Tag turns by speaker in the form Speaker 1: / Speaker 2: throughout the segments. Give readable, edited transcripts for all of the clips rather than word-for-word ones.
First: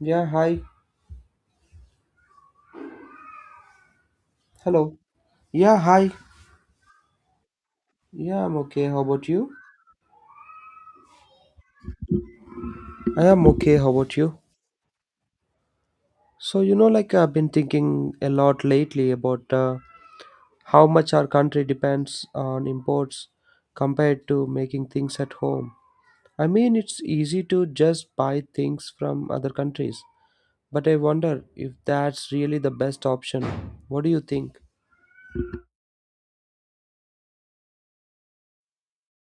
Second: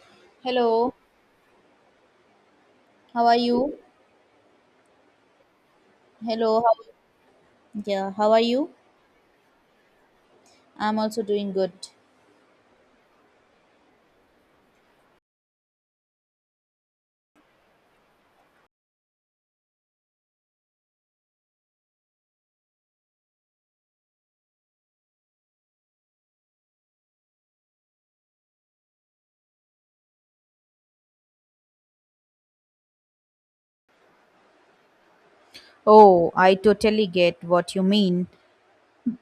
Speaker 1: Yeah, hi.
Speaker 2: Hello, how are you?
Speaker 1: Hello. Yeah, hi.
Speaker 2: Hello, how, yeah, how are
Speaker 1: Yeah, I'm
Speaker 2: you?
Speaker 1: okay. How about you?
Speaker 2: I'm also doing good.
Speaker 1: I am okay. How about you? So, you know, like I've been thinking a lot lately about how much our country depends on imports compared to making things at home. I mean, it's easy to just buy things from other countries, but I wonder if that's really the best option. What do you think?
Speaker 2: Oh, I totally get what you mean.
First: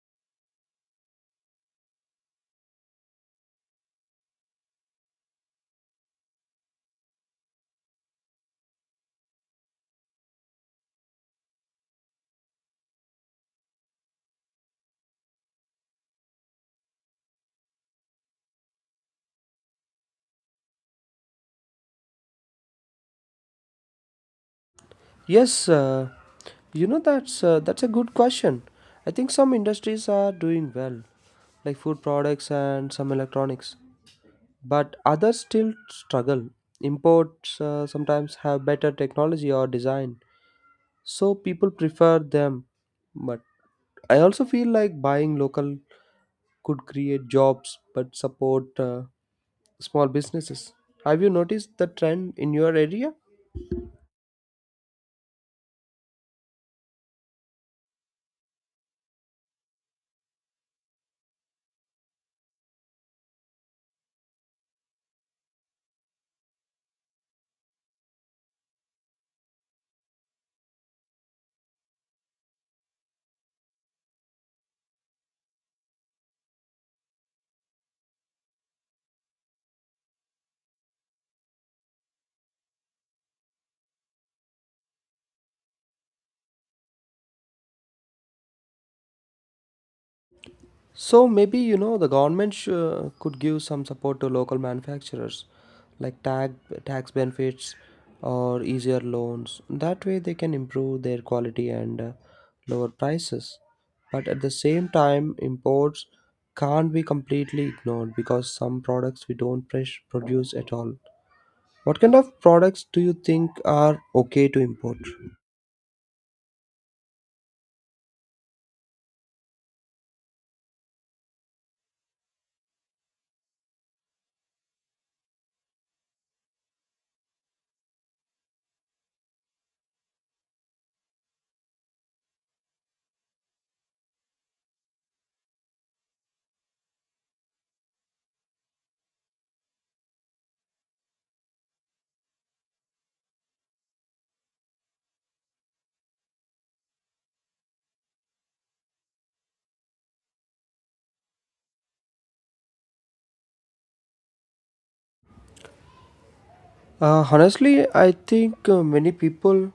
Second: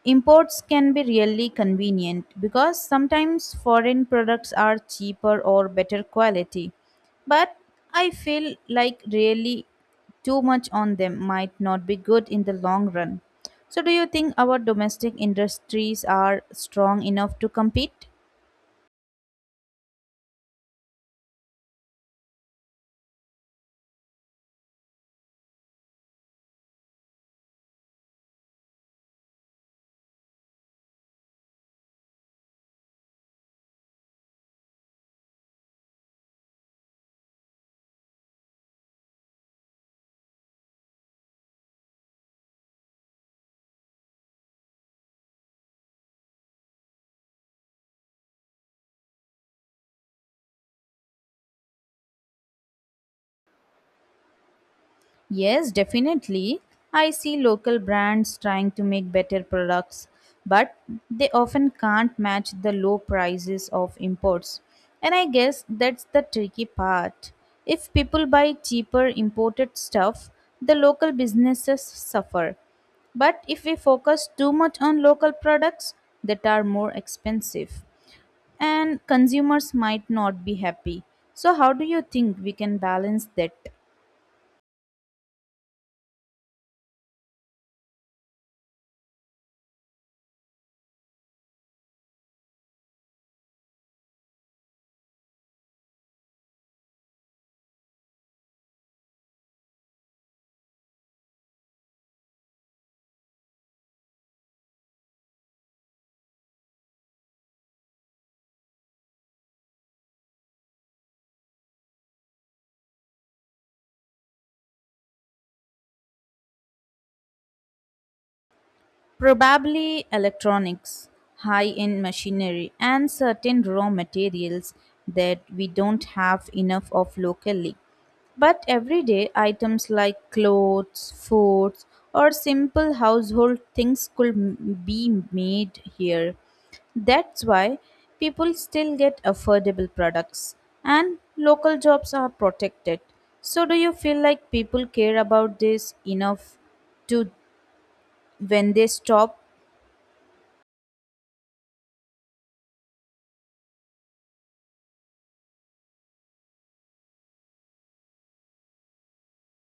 Speaker 2: Imports can be really convenient because sometimes foreign products are cheaper or better quality. But I feel like really too much on them might not be good in the long run. So, do you think our domestic industries are strong enough to compete?
Speaker 1: Yes. You know, that's a good question. I think some industries are doing well, like food products and some electronics, but others still struggle. Imports sometimes have better technology or design, so people prefer them. But I also feel like buying local could create jobs but support small businesses. Have you noticed the trend in your area?
Speaker 2: Yes, definitely. I see local brands trying to make better products, but they often can't match the low prices of imports. And I guess that's the tricky part. If people buy cheaper imported stuff, the local businesses suffer. But if we focus too much on local products that are more expensive, and consumers might not be happy. So, how do you think we can balance that?
Speaker 1: So maybe you know the government could give some support to local manufacturers, like tag tax benefits or easier loans. That way they can improve their quality and lower prices. But at the same time, imports can't be completely ignored because some products we don't produce at all. What kind of products do you think are okay to import?
Speaker 2: Probably electronics, high end machinery, and certain raw materials that we don't have enough of locally. But everyday items like clothes, foods, or simple household things could be made here. That's why people still get affordable products and local jobs are protected. So, do you feel like people care about this enough to when they stop.
Speaker 1: Honestly, I think many people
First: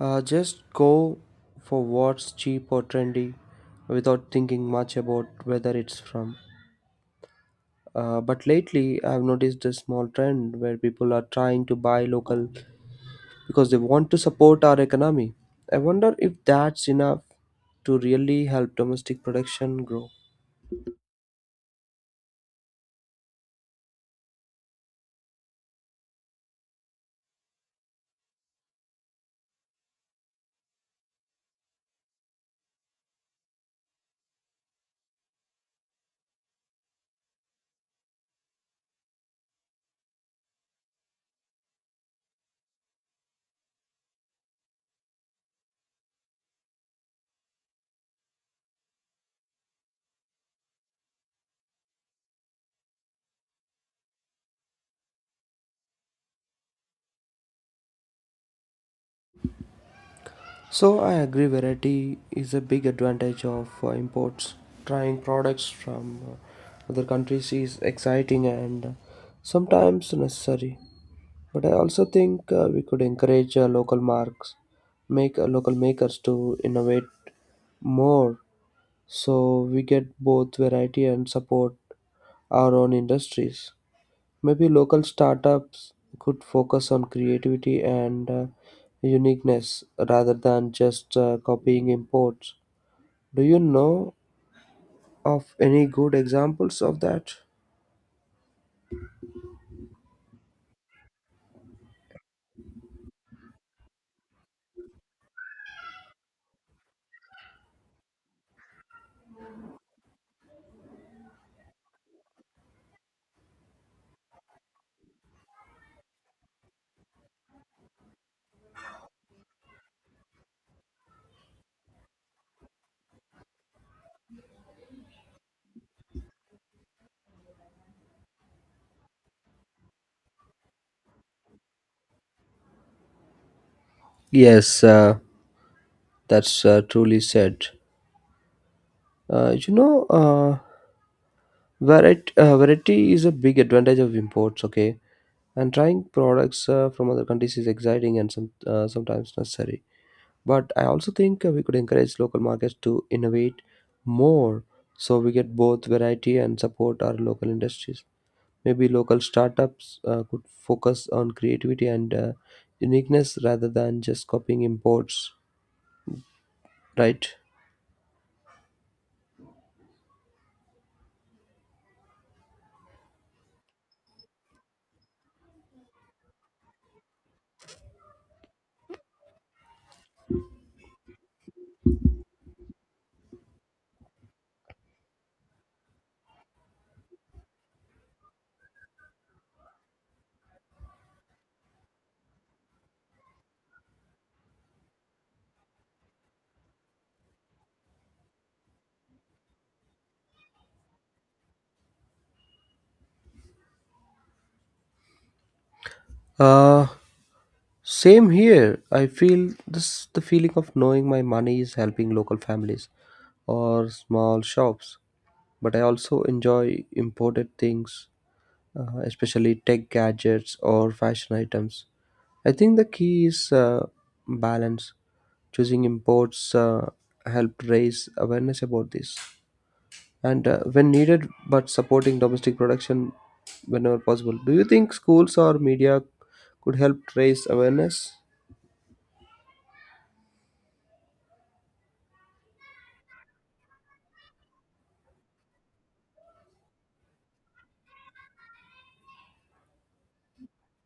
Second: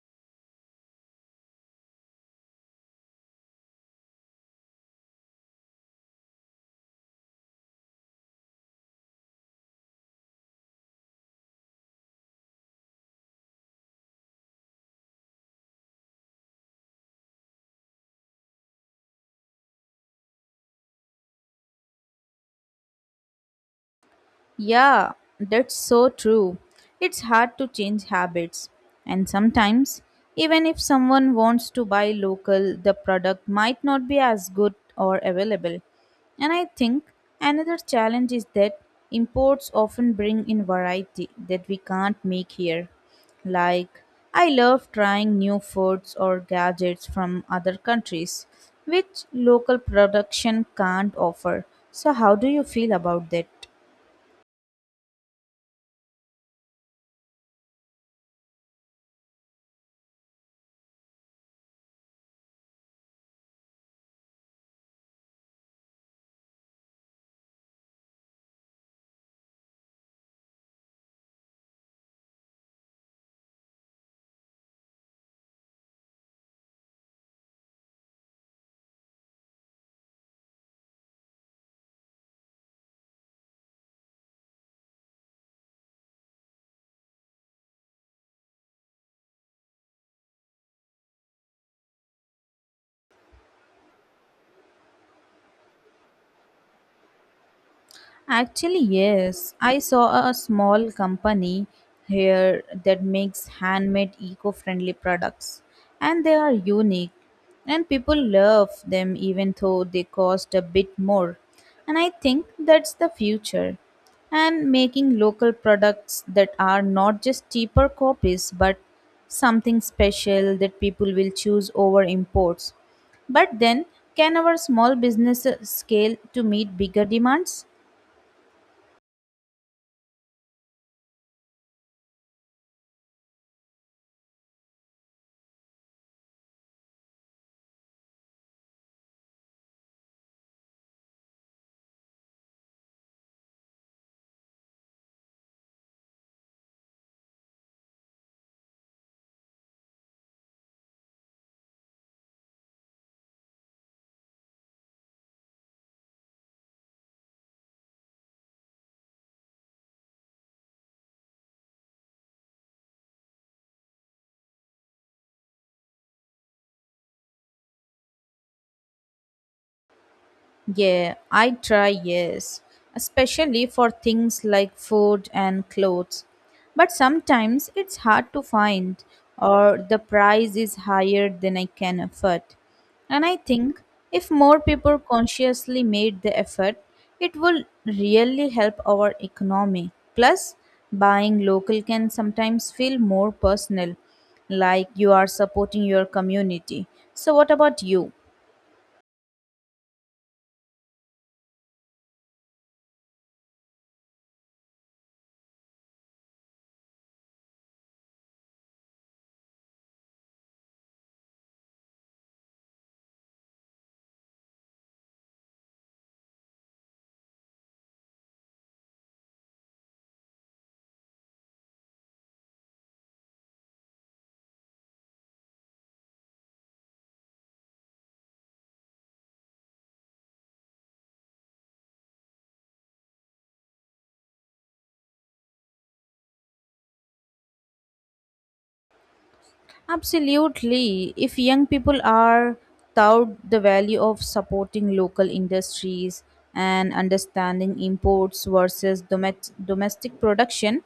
Speaker 1: just go for what's cheap or trendy without thinking much about whether it's from. But lately, I've noticed a small trend where people are trying to buy local because they want to support our economy. I wonder if that's enough to really help domestic production grow.
Speaker 2: Yeah, that's so true. It's hard to change habits. And sometimes, even if someone wants to buy local, the product might not be as good or available. And I think another challenge is that imports often bring in variety that we can't make here. Like, I love trying new foods or gadgets from other countries, which local production can't offer. So, how do you feel about that?
Speaker 1: So I agree variety is a big advantage of imports. Trying products from other countries is exciting and sometimes necessary. But I also think we could encourage local marks, make local makers to innovate more so we get both variety and support our own industries. Maybe local startups could focus on creativity and uniqueness rather than just copying imports. Do you know of any good examples of that?
Speaker 2: Actually, yes. I saw a small company here that makes handmade eco friendly products, and they are unique. And people love them even though they cost a bit more. And I think that's the future. And making local products that are not just cheaper copies but something special that people will choose over imports. But then, can our small businesses scale to meet bigger demands?
Speaker 1: Yes, that's truly said. You know, variety is a big advantage of imports, okay? And trying products from other countries is exciting and sometimes necessary. But I also think we could encourage local markets to innovate more so we get both variety and support our local industries. Maybe local startups could focus on creativity and uniqueness rather than just copying imports, right?
Speaker 2: Yeah, I try, yes, especially for things like food and clothes. But sometimes it's hard to find, or the price is higher than I can afford. And I think if more people consciously made the effort, it will really help our economy. Plus, buying local can sometimes feel more personal, like you are supporting your community. So, what about you?
Speaker 1: Uh, Same here. I feel this the feeling of knowing my money is helping local families or small shops. But I also enjoy imported things, especially tech gadgets or fashion items. I think the key is balance. Choosing imports helped raise awareness about this, and when needed, but supporting domestic production whenever possible. Do you think schools or media could help raise awareness?
Speaker 2: Absolutely. If young people are taught the value of supporting local industries and understanding imports versus domestic production,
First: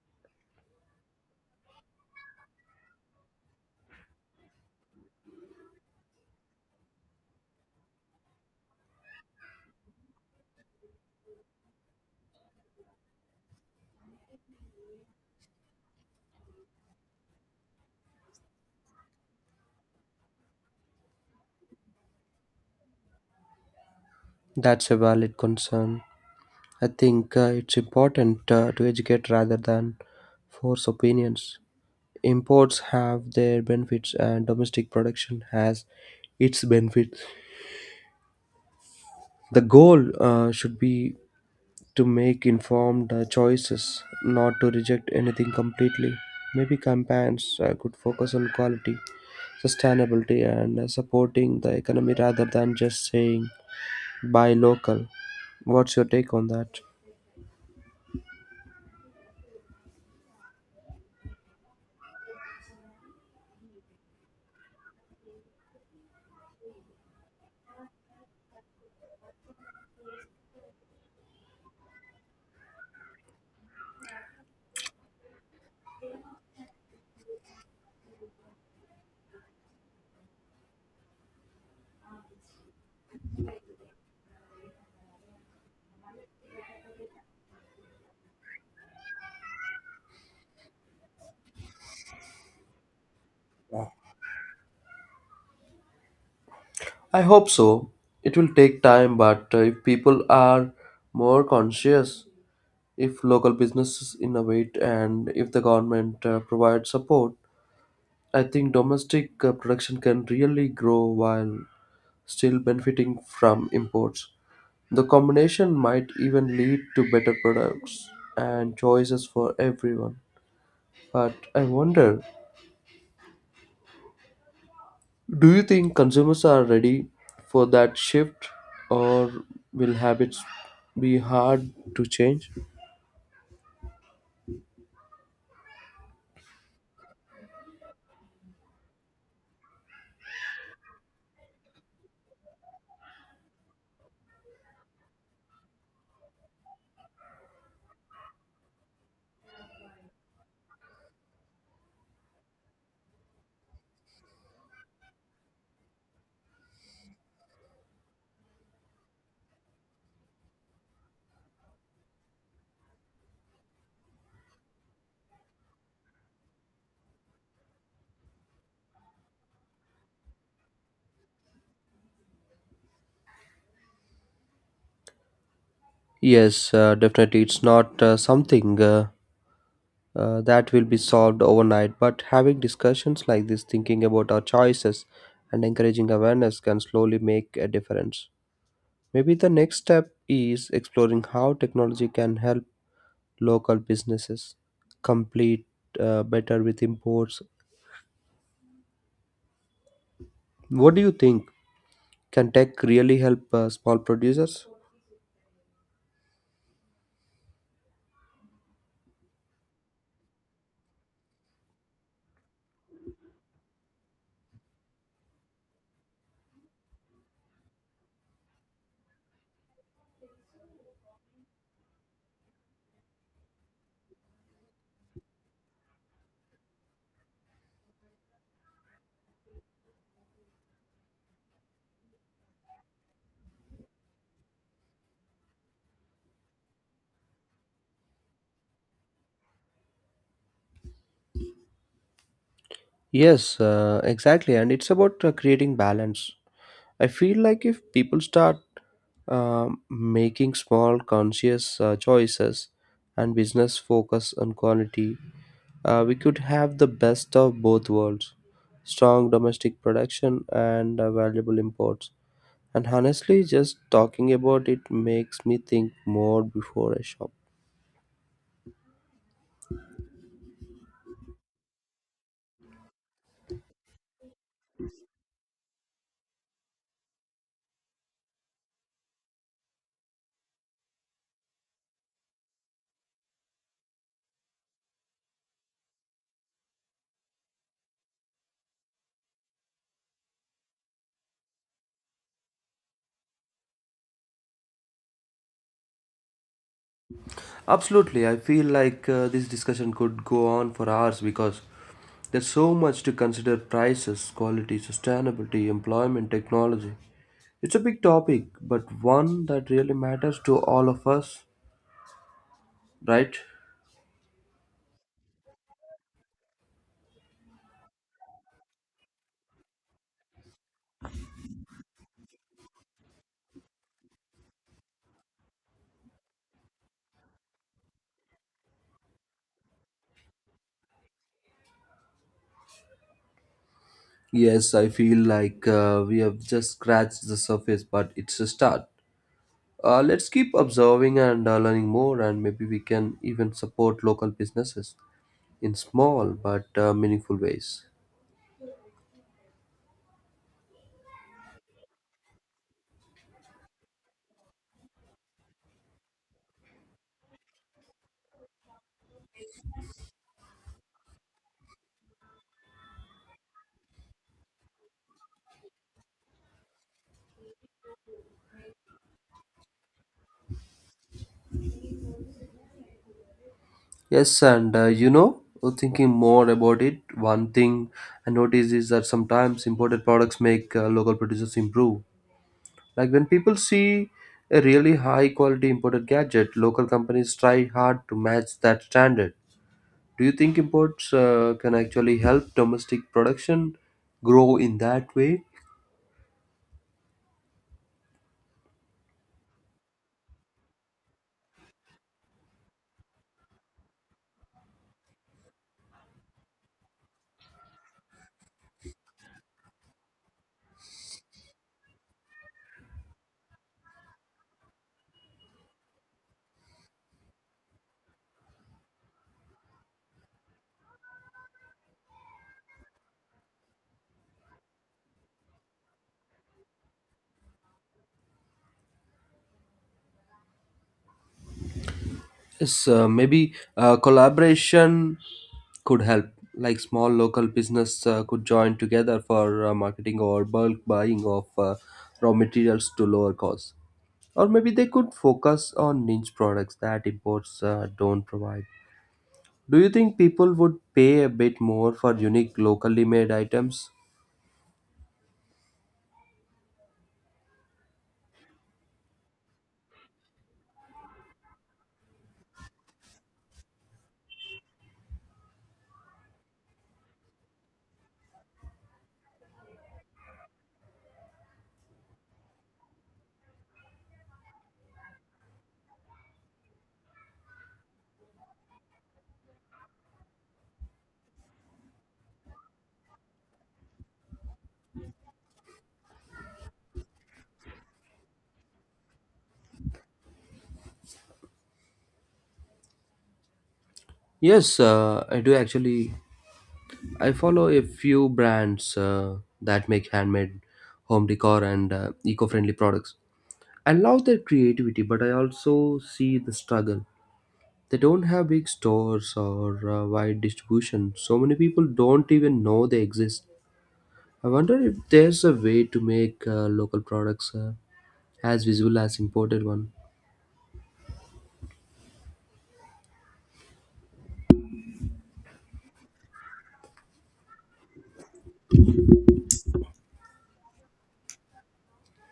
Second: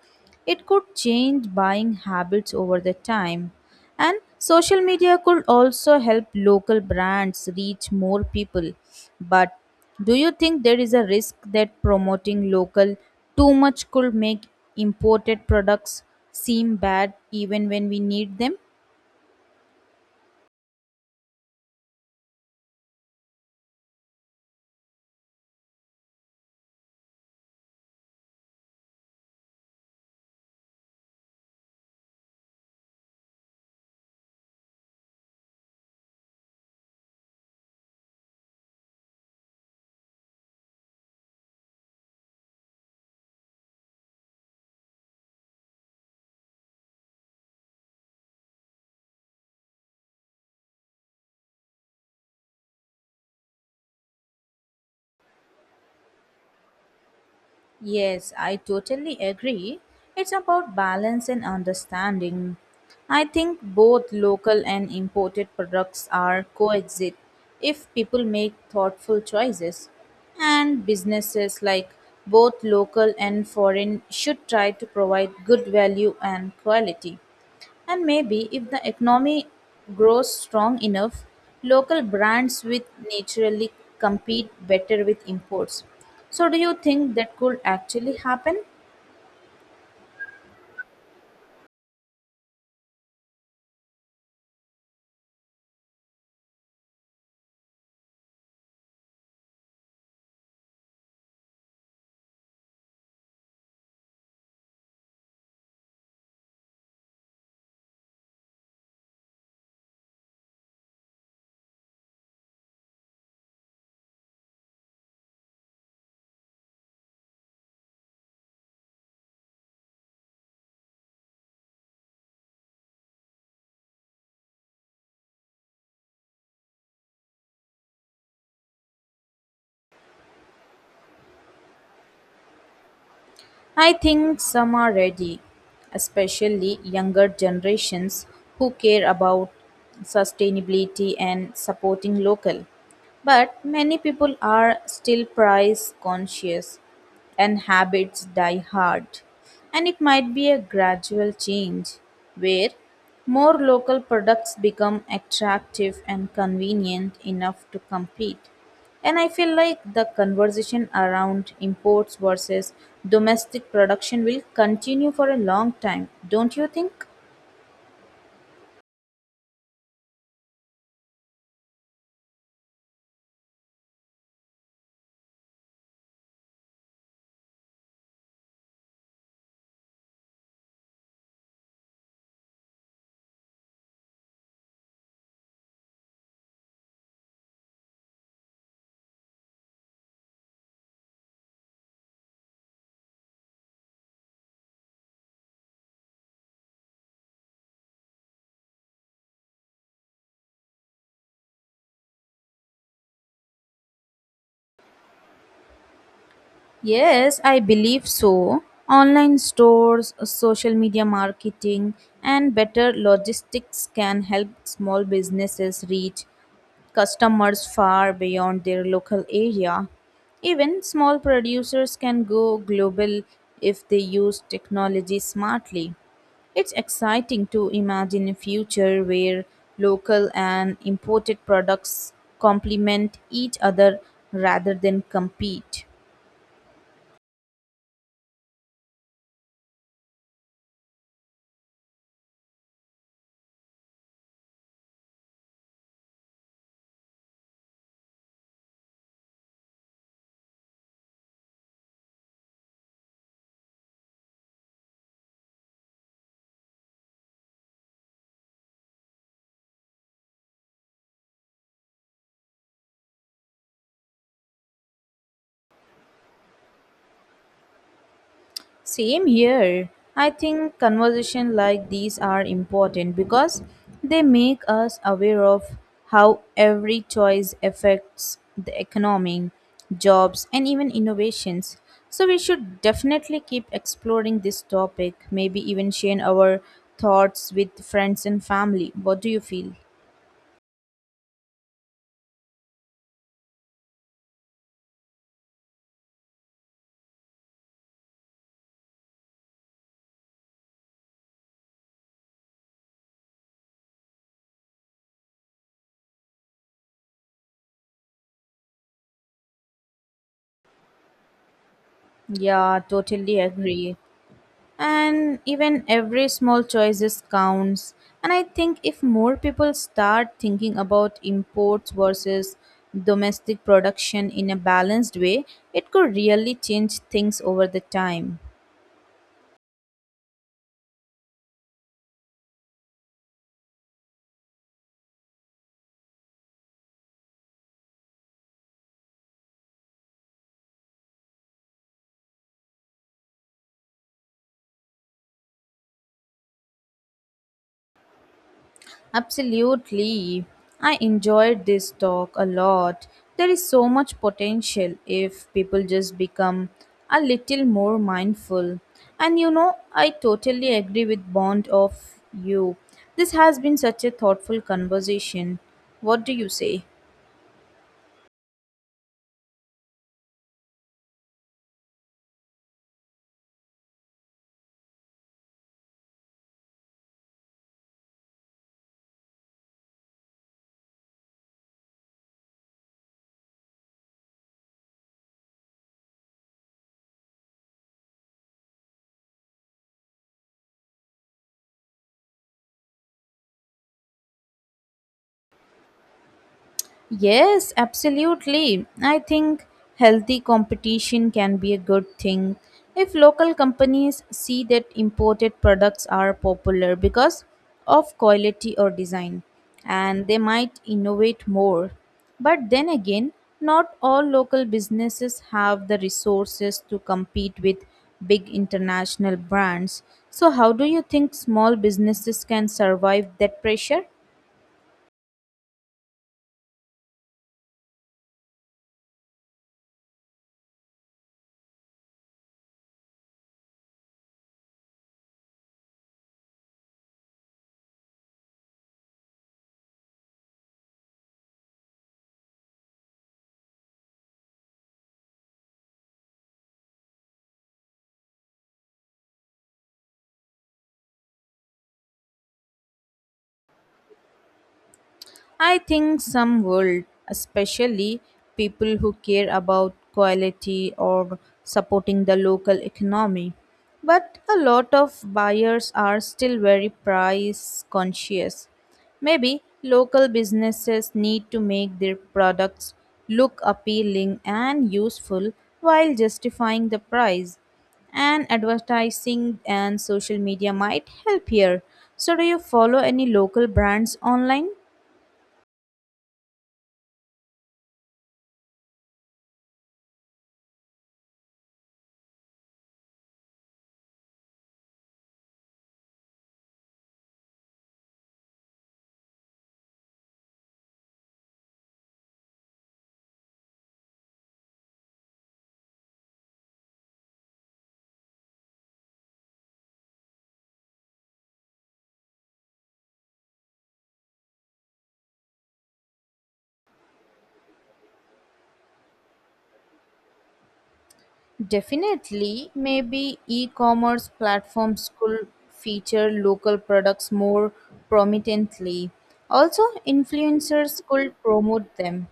Speaker 2: it could change buying habits over the time. And social media could also help local brands reach more people. But do you think there is a risk that promoting local too much could make imported products seem bad even when we need them?
Speaker 1: That's a valid concern. I think it's important to educate rather than force opinions. Imports have their benefits and domestic production has its benefits. The goal should be to make informed choices, not to reject anything completely. Maybe campaigns could focus on quality, sustainability, and supporting the economy rather than just saying buy local. What's your take on that?
Speaker 2: Yes, I totally agree. It's about balance and understanding. I think both local and imported products are coexist if people make thoughtful choices. And businesses like both local and foreign should try to provide good value and quality. And maybe if the economy grows strong enough, local brands will naturally compete better with imports. So, do you think that could actually happen?
Speaker 1: I hope so. It will take time, but if people are more conscious, if local businesses innovate and if the government provides support, I think domestic production can really grow while still benefiting from imports. The combination might even lead to better products and choices for everyone. But I wonder, do you think consumers are ready for that shift, or will habits be hard to change?
Speaker 2: I think some are ready, especially younger generations who care about sustainability and supporting local. But many people are still price conscious, and habits die hard. And it might be a gradual change where more local products become attractive and convenient enough to compete. And I feel like the conversation around imports versus domestic production will continue for a long time, don't you think?
Speaker 1: Yes, definitely. It's not something that will be solved overnight, but having discussions like this, thinking about our choices, and encouraging awareness can slowly make a difference. Maybe the next step is exploring how technology can help local businesses complete better with imports. What do you think? Can tech really help small producers?
Speaker 2: Yes, I believe so. Online stores, social media marketing, and better logistics can help small businesses reach customers far beyond their local area. Even small producers can go global if they use technology smartly. It's exciting to imagine a future where local and imported products complement each other rather than compete.
Speaker 1: Yes, exactly. And it's about creating balance. I feel like if people start making small conscious choices and business focus on quality, we could have the best of both worlds, strong domestic production and valuable imports. And honestly, just talking about it makes me think more before I shop.
Speaker 2: Same here. I think conversations like these are important because they make us aware of how every choice affects the economy, jobs, and even innovations. So we should definitely keep exploring this topic, maybe even share our thoughts with friends and family. What do you feel?
Speaker 1: Absolutely, I feel like this discussion could go on for hours because there's so much to consider: prices, quality, sustainability, employment, technology. It's a big topic, but one that really matters to all of us,
Speaker 2: Yeah,
Speaker 1: right?
Speaker 2: totally agree. And even every small choices counts, and I think if more people start thinking about imports versus domestic production in a balanced way, it could really change things over the time.
Speaker 1: Yes, I feel like we have just scratched the surface, but it's a start. Let's keep observing and learning more, and maybe we can even support local businesses in small but meaningful ways.
Speaker 2: Absolutely. I enjoyed this talk a lot. There is so much potential if people just become a little more mindful. And you know, I totally agree with Bond of you. This has been such a thoughtful conversation. What do you say?
Speaker 1: Yes, and you know, thinking more about it, one thing I notice is that sometimes imported products make local producers improve. Like when people see a really high quality imported gadget, local companies try hard to match that standard. Do you think imports can actually help domestic production grow in that way?
Speaker 2: Yes, absolutely. I think healthy competition can be a good thing if local companies see that imported products are popular because of quality or design and they might innovate more. But then again, not all local businesses have the resources to compete with big international brands. So, how do you think small businesses can survive that pressure?
Speaker 1: Yes, maybe collaboration could help. Like small local business could join together for marketing or bulk buying of raw materials to lower costs. Or maybe they could focus on niche products that imports don't provide. Do you think people would pay a bit more for unique locally made items?
Speaker 2: I think some would, especially people who care about quality or supporting the local economy. But a lot of buyers are still very price conscious. Maybe local businesses need to make their products look appealing and useful while justifying the price. And advertising and social media might help here. So, do you follow any local brands online?
Speaker 1: Yes, I do actually. I follow a few brands that make handmade home decor and eco friendly products. I love their creativity, but I also see the struggle. They don't have big stores or wide distribution. So many people don't even know they exist. I wonder if there's a way to make local products as visible as imported one.
Speaker 2: Definitely. Maybe e commerce platforms could feature local products more prominently. Also, influencers could promote them.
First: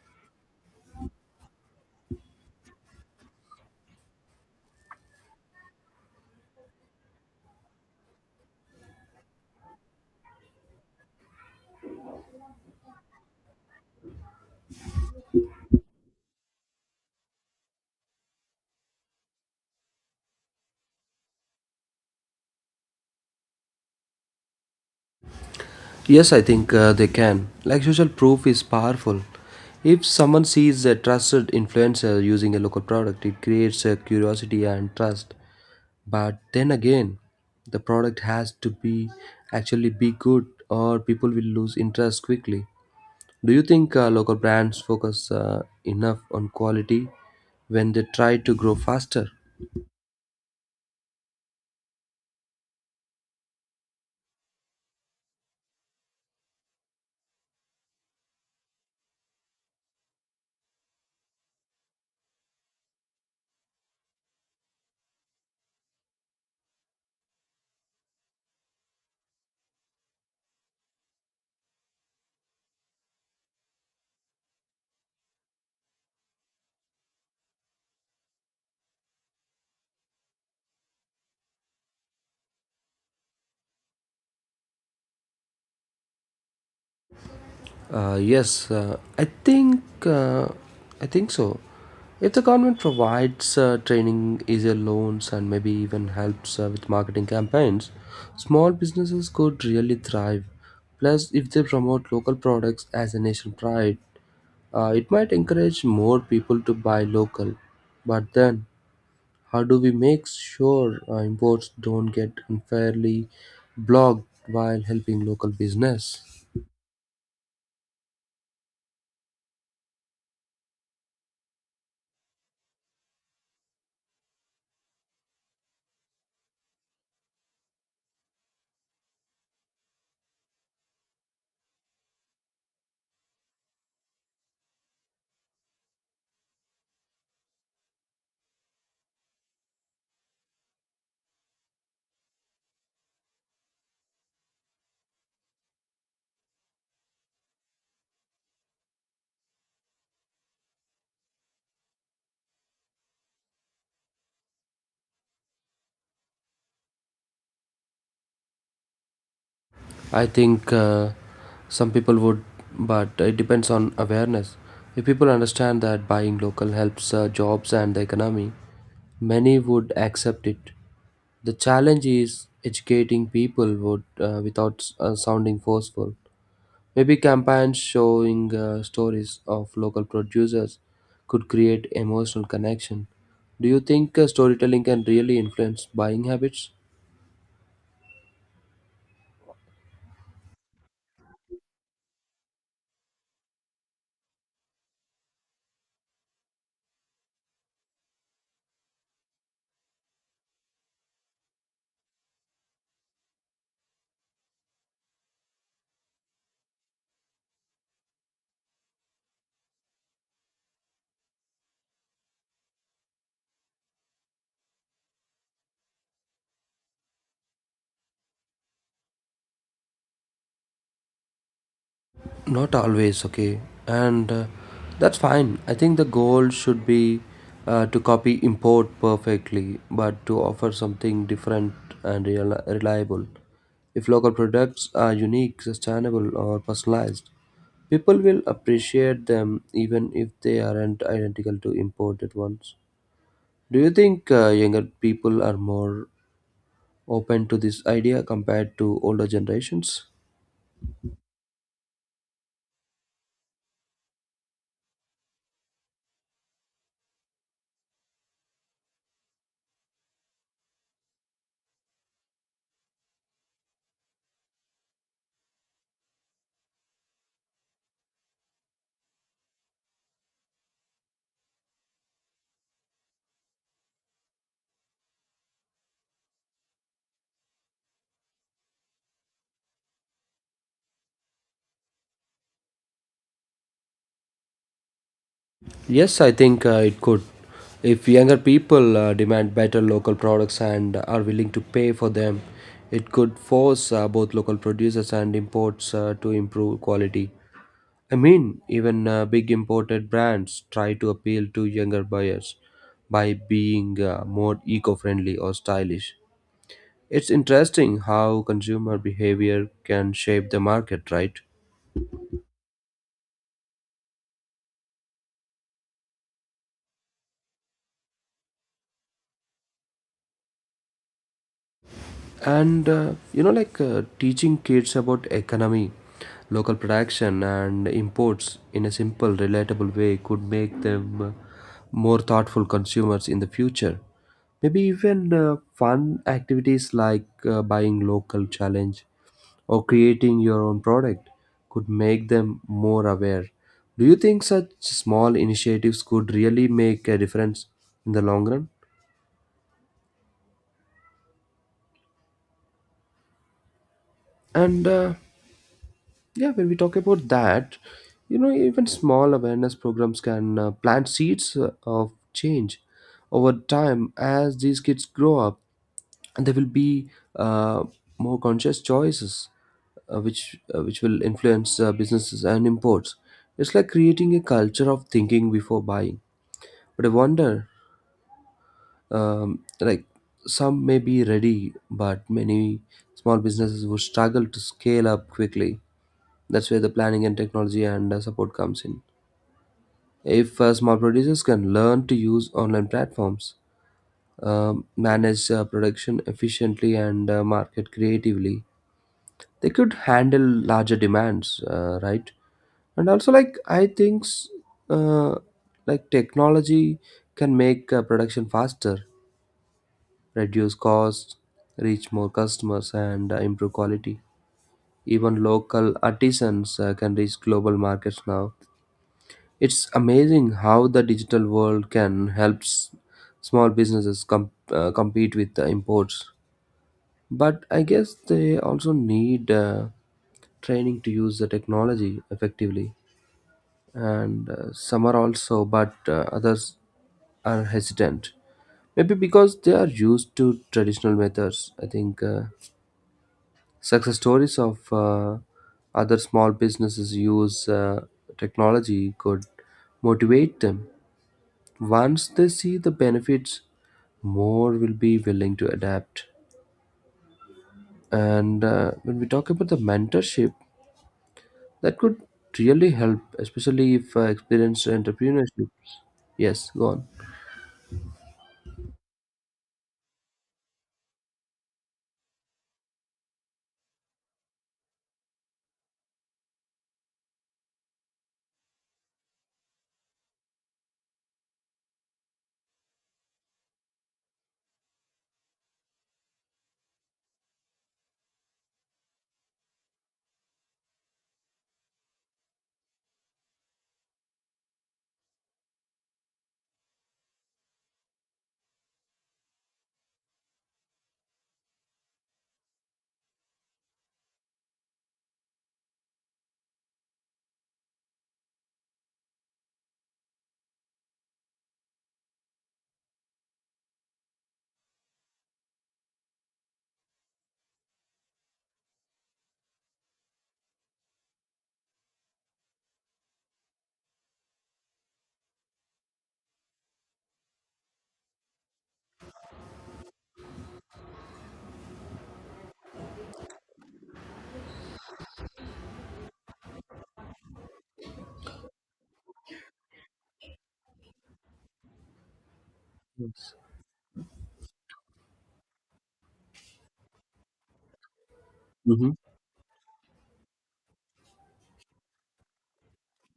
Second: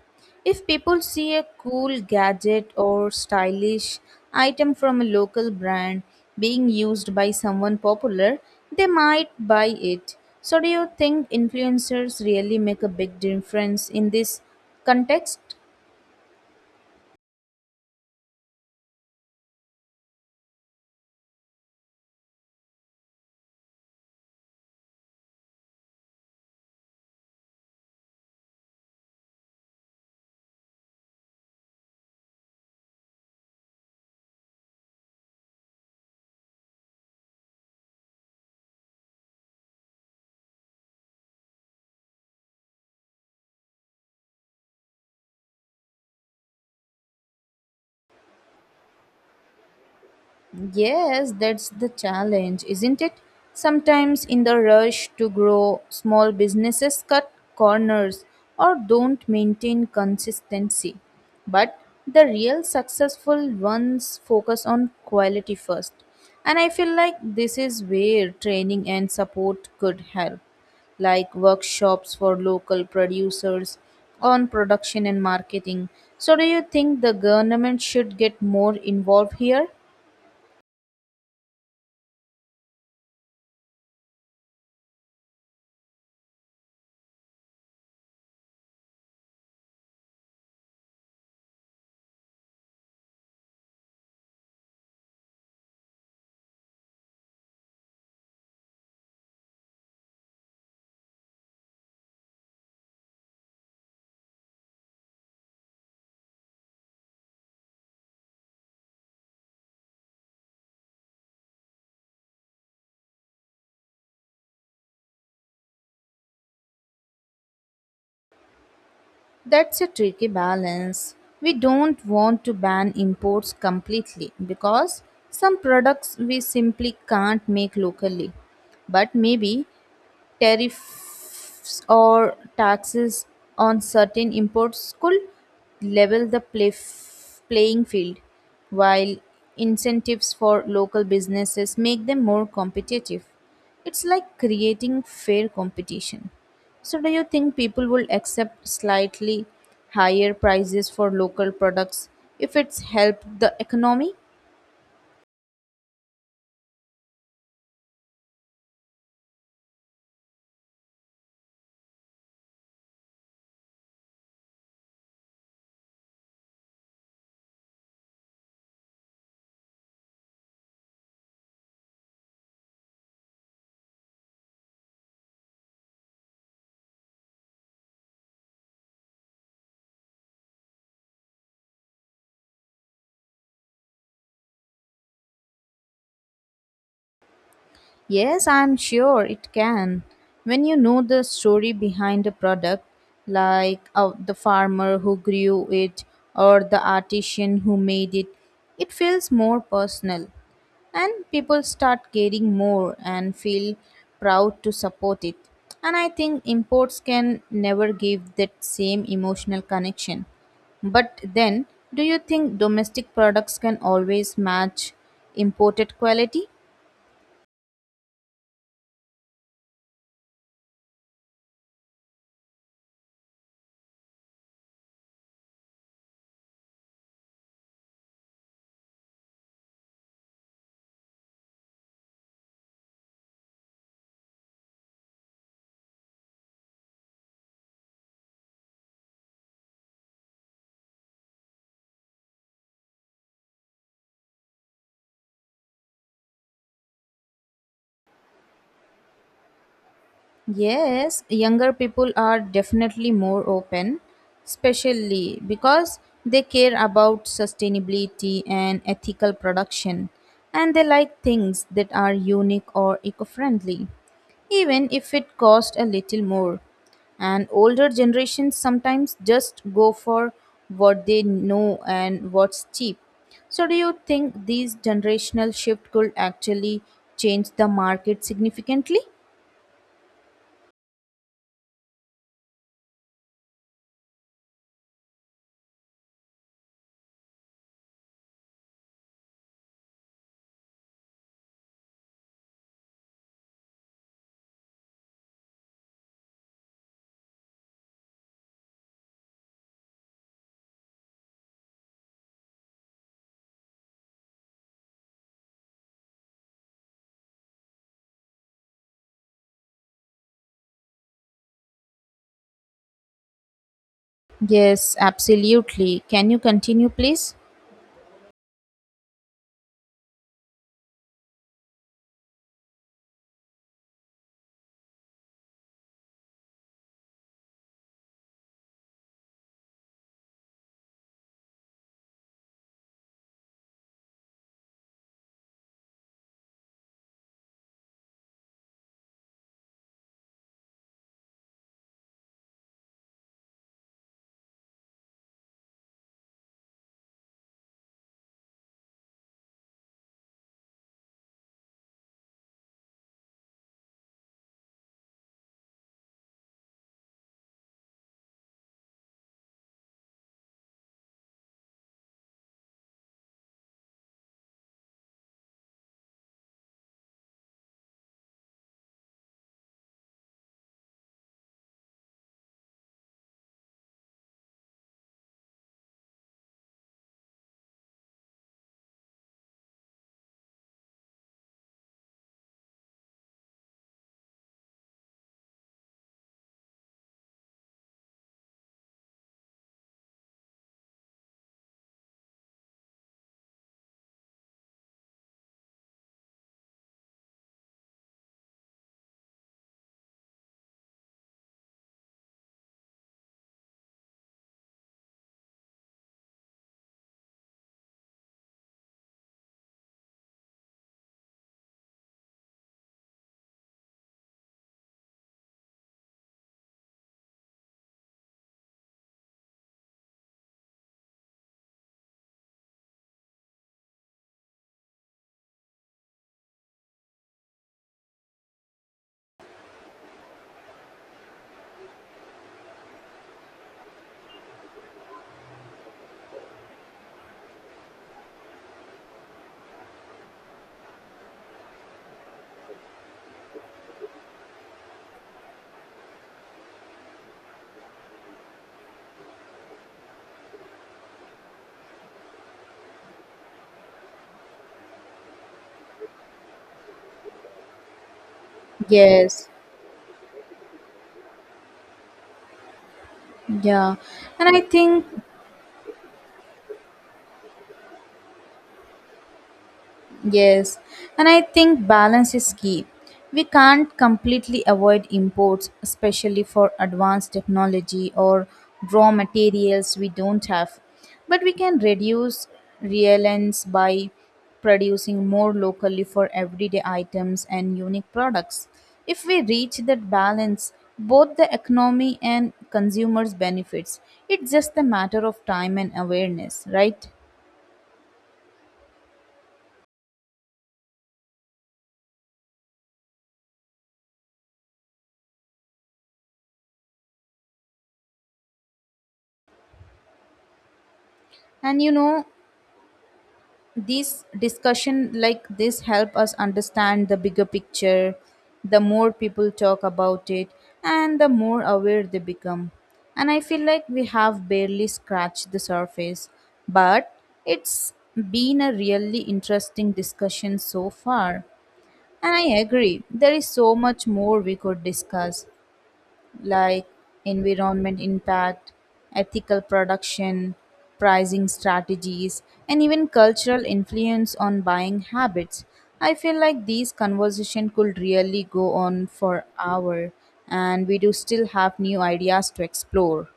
Speaker 2: If people see a cool gadget or stylish item from a local brand being used by someone popular, they might buy it. So, do you think influencers really make a big difference in this context?
Speaker 1: Yes, I think they can. Like social proof is powerful. If someone sees a trusted influencer using a local product, it creates a curiosity and trust. But then again, the product has to be actually be good, or people will lose interest quickly. Do you think local brands focus enough on quality when they try to grow faster?
Speaker 2: Yes, that's the challenge, isn't it? Sometimes, in the rush to grow, small businesses cut corners or don't maintain consistency. But the real successful ones focus on quality first. And I feel like this is where training and support could help, like workshops for local producers on production and marketing. So, do you think the government should get more involved here?
Speaker 1: Yes, I think so. If the government provides training, easier loans, and maybe even helps with marketing campaigns, small businesses could really thrive. Plus, if they promote local products as a nation pride, it might encourage more people to buy local. But then, how do we make sure imports don't get unfairly blocked while helping local business?
Speaker 2: That's a tricky balance. We don't want to ban imports completely because some products we simply can't make locally. But maybe tariffs or taxes on certain imports could level the play playing field, while incentives for local businesses make them more competitive. It's like creating fair competition. So, do you think people will accept slightly higher prices for local products if it's helped the economy?
Speaker 1: I think some people would, but it depends on awareness. If people understand that buying local helps jobs and the economy, many would accept it. The challenge is educating people would without sounding forceful. Maybe campaigns showing stories of local producers could create emotional connection. Do you think storytelling can really influence buying habits?
Speaker 2: Yes, I'm sure it can. When you know the story behind a product, like the farmer who grew it or the artisan who made it, it feels more personal. And people start caring more and feel proud to support it. And I think imports can never give that same emotional connection. But then, do you think domestic products can always match imported quality?
Speaker 1: Not always, okay. And that's fine. I think the goal should be to copy import perfectly but to offer something different and reliable. If local products are unique, sustainable or personalized, people will appreciate them even if they aren't identical to imported ones. Do you think younger people are more open to this idea compared to older generations?
Speaker 2: Yes, younger people are definitely more open, especially because they care about sustainability and ethical production, and they like things that are unique or eco friendly, even if it costs a little more. And older generations sometimes just go for what they know and what's cheap. So, do you think these generational shift could actually change the market significantly?
Speaker 1: Yes, I think it could. If younger people demand better local products and are willing to pay for them, it could force both local producers and imports to improve quality. I mean, even big imported brands try to appeal to younger buyers by being more eco friendly or stylish. It's interesting how consumer behavior can shape the market, right?
Speaker 2: Yes, absolutely. Can you continue, please?
Speaker 1: And you know, like teaching kids about economy, local production and imports in a simple relatable way could make them more thoughtful consumers in the future. Maybe even fun activities like buying local challenge or creating your own product could make them more aware. Do you think such small initiatives could really make a difference in the long run? And Yeah, when we talk about that, you know, even small awareness programs can plant seeds of change over time as these kids grow up, and there will be uh, more conscious choices, which which will influence businesses and imports. It's like creating a culture of thinking before buying. But I wonder, like some may be ready, but many small businesses would struggle to scale up quickly. That's where the planning and technology and support comes in. If small producers can learn to use online platforms, manage production efficiently, and market creatively, they could handle larger demands, right? And also, like I think, uh, like technology can make production faster, reduce costs, reach more customers, and improve quality. Even local artisans can reach global markets now. It's amazing how the digital world can help small businesses compete with the imports. But I guess they also need training to use the technology effectively. And some are also, but others are hesitant. Maybe because they are used to traditional methods. I think success stories of other small businesses use technology could motivate them. Once they see the benefits, more will be willing to adapt. And when we
Speaker 2: Yes.
Speaker 1: talk about the mentorship, that could really help, especially
Speaker 2: Yeah.
Speaker 1: if
Speaker 2: And I
Speaker 1: experienced
Speaker 2: think
Speaker 1: entrepreneurship. Yes, go on.
Speaker 2: Yes, and I think balance is key. We can't completely avoid imports, especially for advanced technology or raw materials we don't have. But we can reduce reliance by producing more locally for everyday items and unique products. If we reach that balance, both the economy and consumers benefits. It's just a matter of time and awareness, right? And you know, these discussion like this help us understand the bigger picture. The more people talk about it and the more aware they become. And I feel like we have barely scratched the surface, but it's been a really interesting discussion so far. And I agree, there is so much more we could discuss like environment impact, ethical production, pricing strategies, and even
Speaker 1: Yes.
Speaker 2: cultural influence on buying habits. I feel like these conversation could really go on
Speaker 1: Mm-hmm.
Speaker 2: for hour and we do still have new ideas to explore.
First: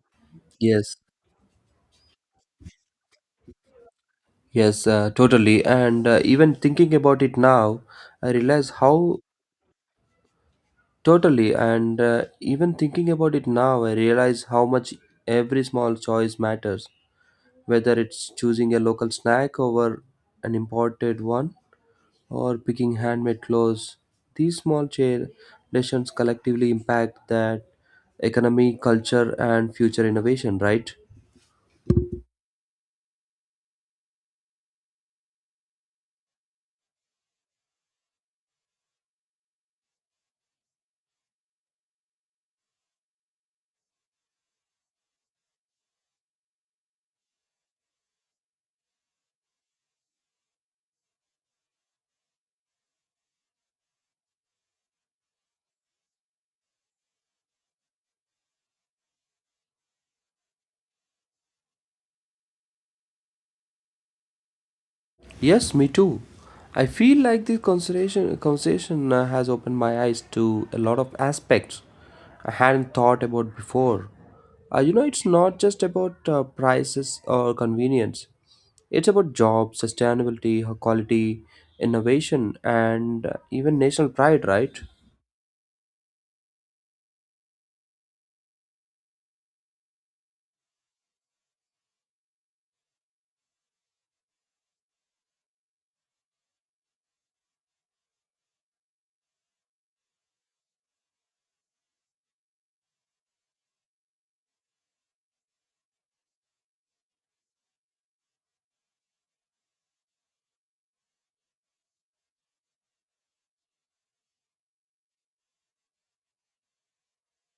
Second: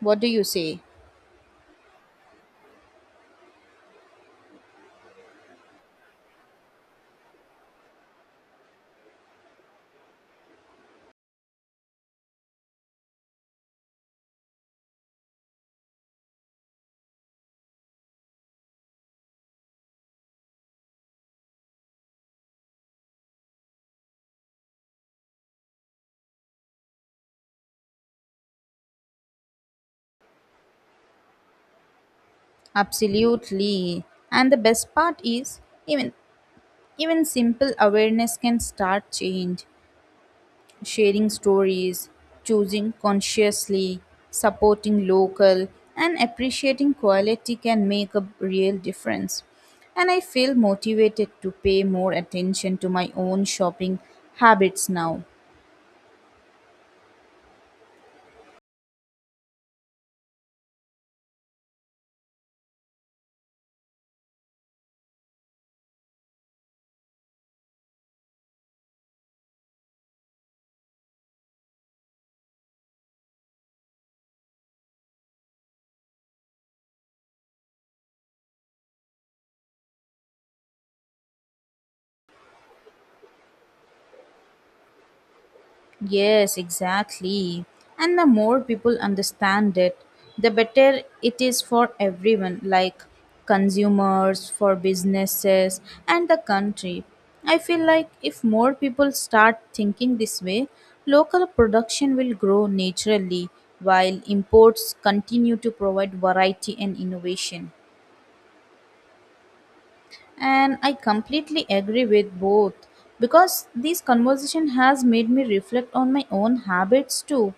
Speaker 2: What do you say?
Speaker 1: Yes. Yes, totally. And even thinking about it now, I realize how totally. And even thinking about it now, I realize how much every small choice matters, whether it's choosing a local snack over an imported one or picking handmade clothes. These decisions collectively impact that economy, culture, and future innovation, right?
Speaker 2: Absolutely. And the best part is even simple awareness can start change. Sharing stories, choosing consciously, supporting local, and appreciating quality can make a real difference. And I feel motivated to pay more attention to my own shopping habits now.
Speaker 1: Yes, me too. I feel like this conversation has opened my eyes to a lot of aspects I hadn't thought about before. You know, it's not just about prices or convenience. It's about jobs, sustainability, quality, innovation, and even national pride, right?
Speaker 2: Yes, exactly. And the more people understand it, the better it is for everyone, like consumers, for businesses, and the country. I feel like if more people start thinking this way, local production will grow naturally while imports continue to provide variety and innovation. And I completely agree with both because this conversation has made me reflect on my own habits too.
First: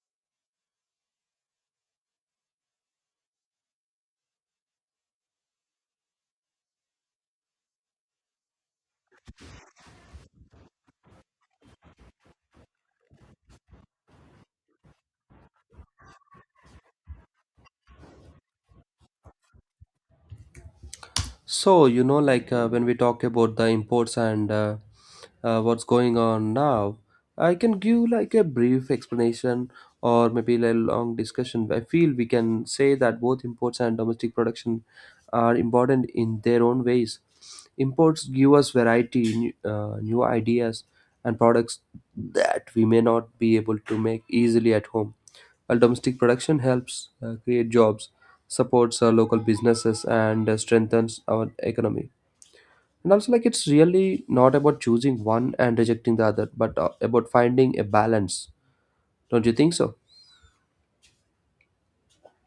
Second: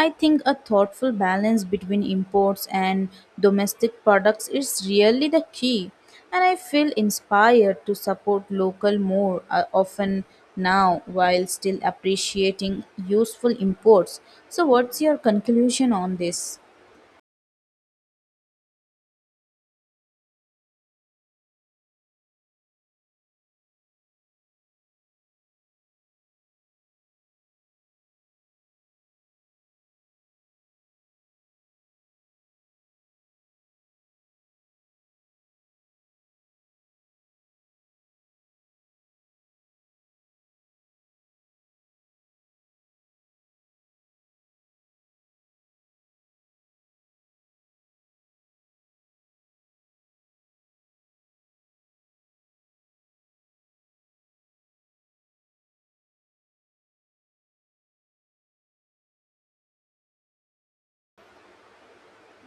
Speaker 2: I think a thoughtful balance between imports and domestic products is really the key, and I feel inspired to support local more often now while still appreciating useful imports. So, what's your conclusion on this?
Speaker 1: So, you know, like when we talk about the imports and what's going on now, I can give like a brief explanation or maybe a long discussion. I feel we can say that both imports and domestic production are important in their own ways. Imports give us variety, new ideas, and products that we may not be able to make easily at home. While domestic production helps create jobs, supports our local businesses, and strengthens our economy. And also, like it's really not about choosing one and rejecting the other, but about finding a balance. Don't you think so?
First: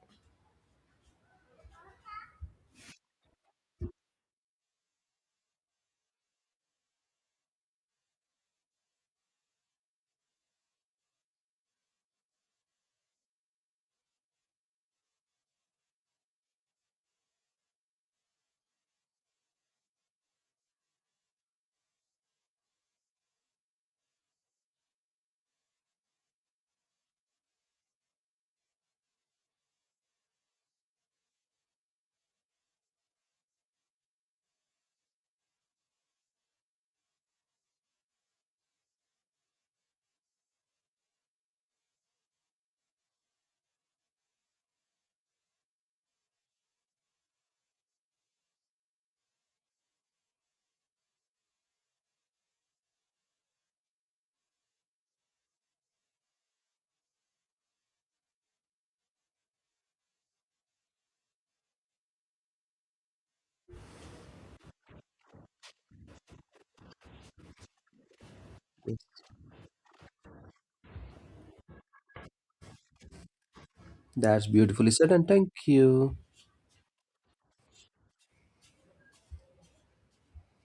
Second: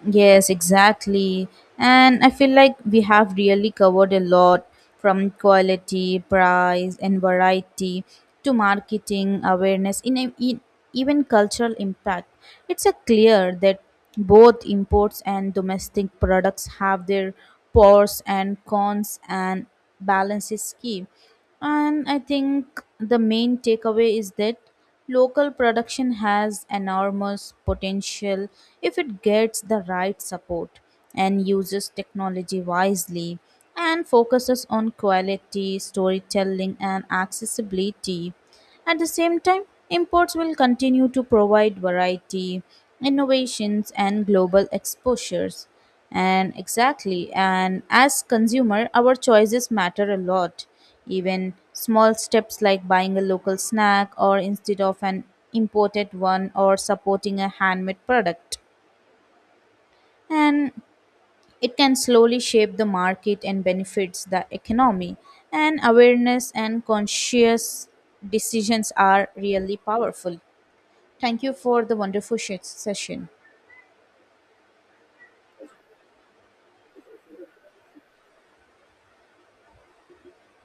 Speaker 2: Yes, exactly. And I feel like we have really covered a lot, from quality, price, and variety to marketing, awareness, in, a- in even cultural impact. It's a clear that both imports and domestic products have their pros and cons, and balance is key. And I think the main takeaway is that local production has enormous potential if it gets the right support and uses technology wisely and focuses on quality, storytelling, and accessibility. At the same time, imports will continue to provide variety, innovations, and global exposures. And exactly, and as consumer, our choices matter a lot, even small steps like buying a local snack or instead of an imported one or supporting a handmade product. And it can slowly shape the market and benefits the economy. And awareness and conscious decisions are really powerful. Thank you for the wonderful session.
Speaker 1: That's beautifully said, and thank you.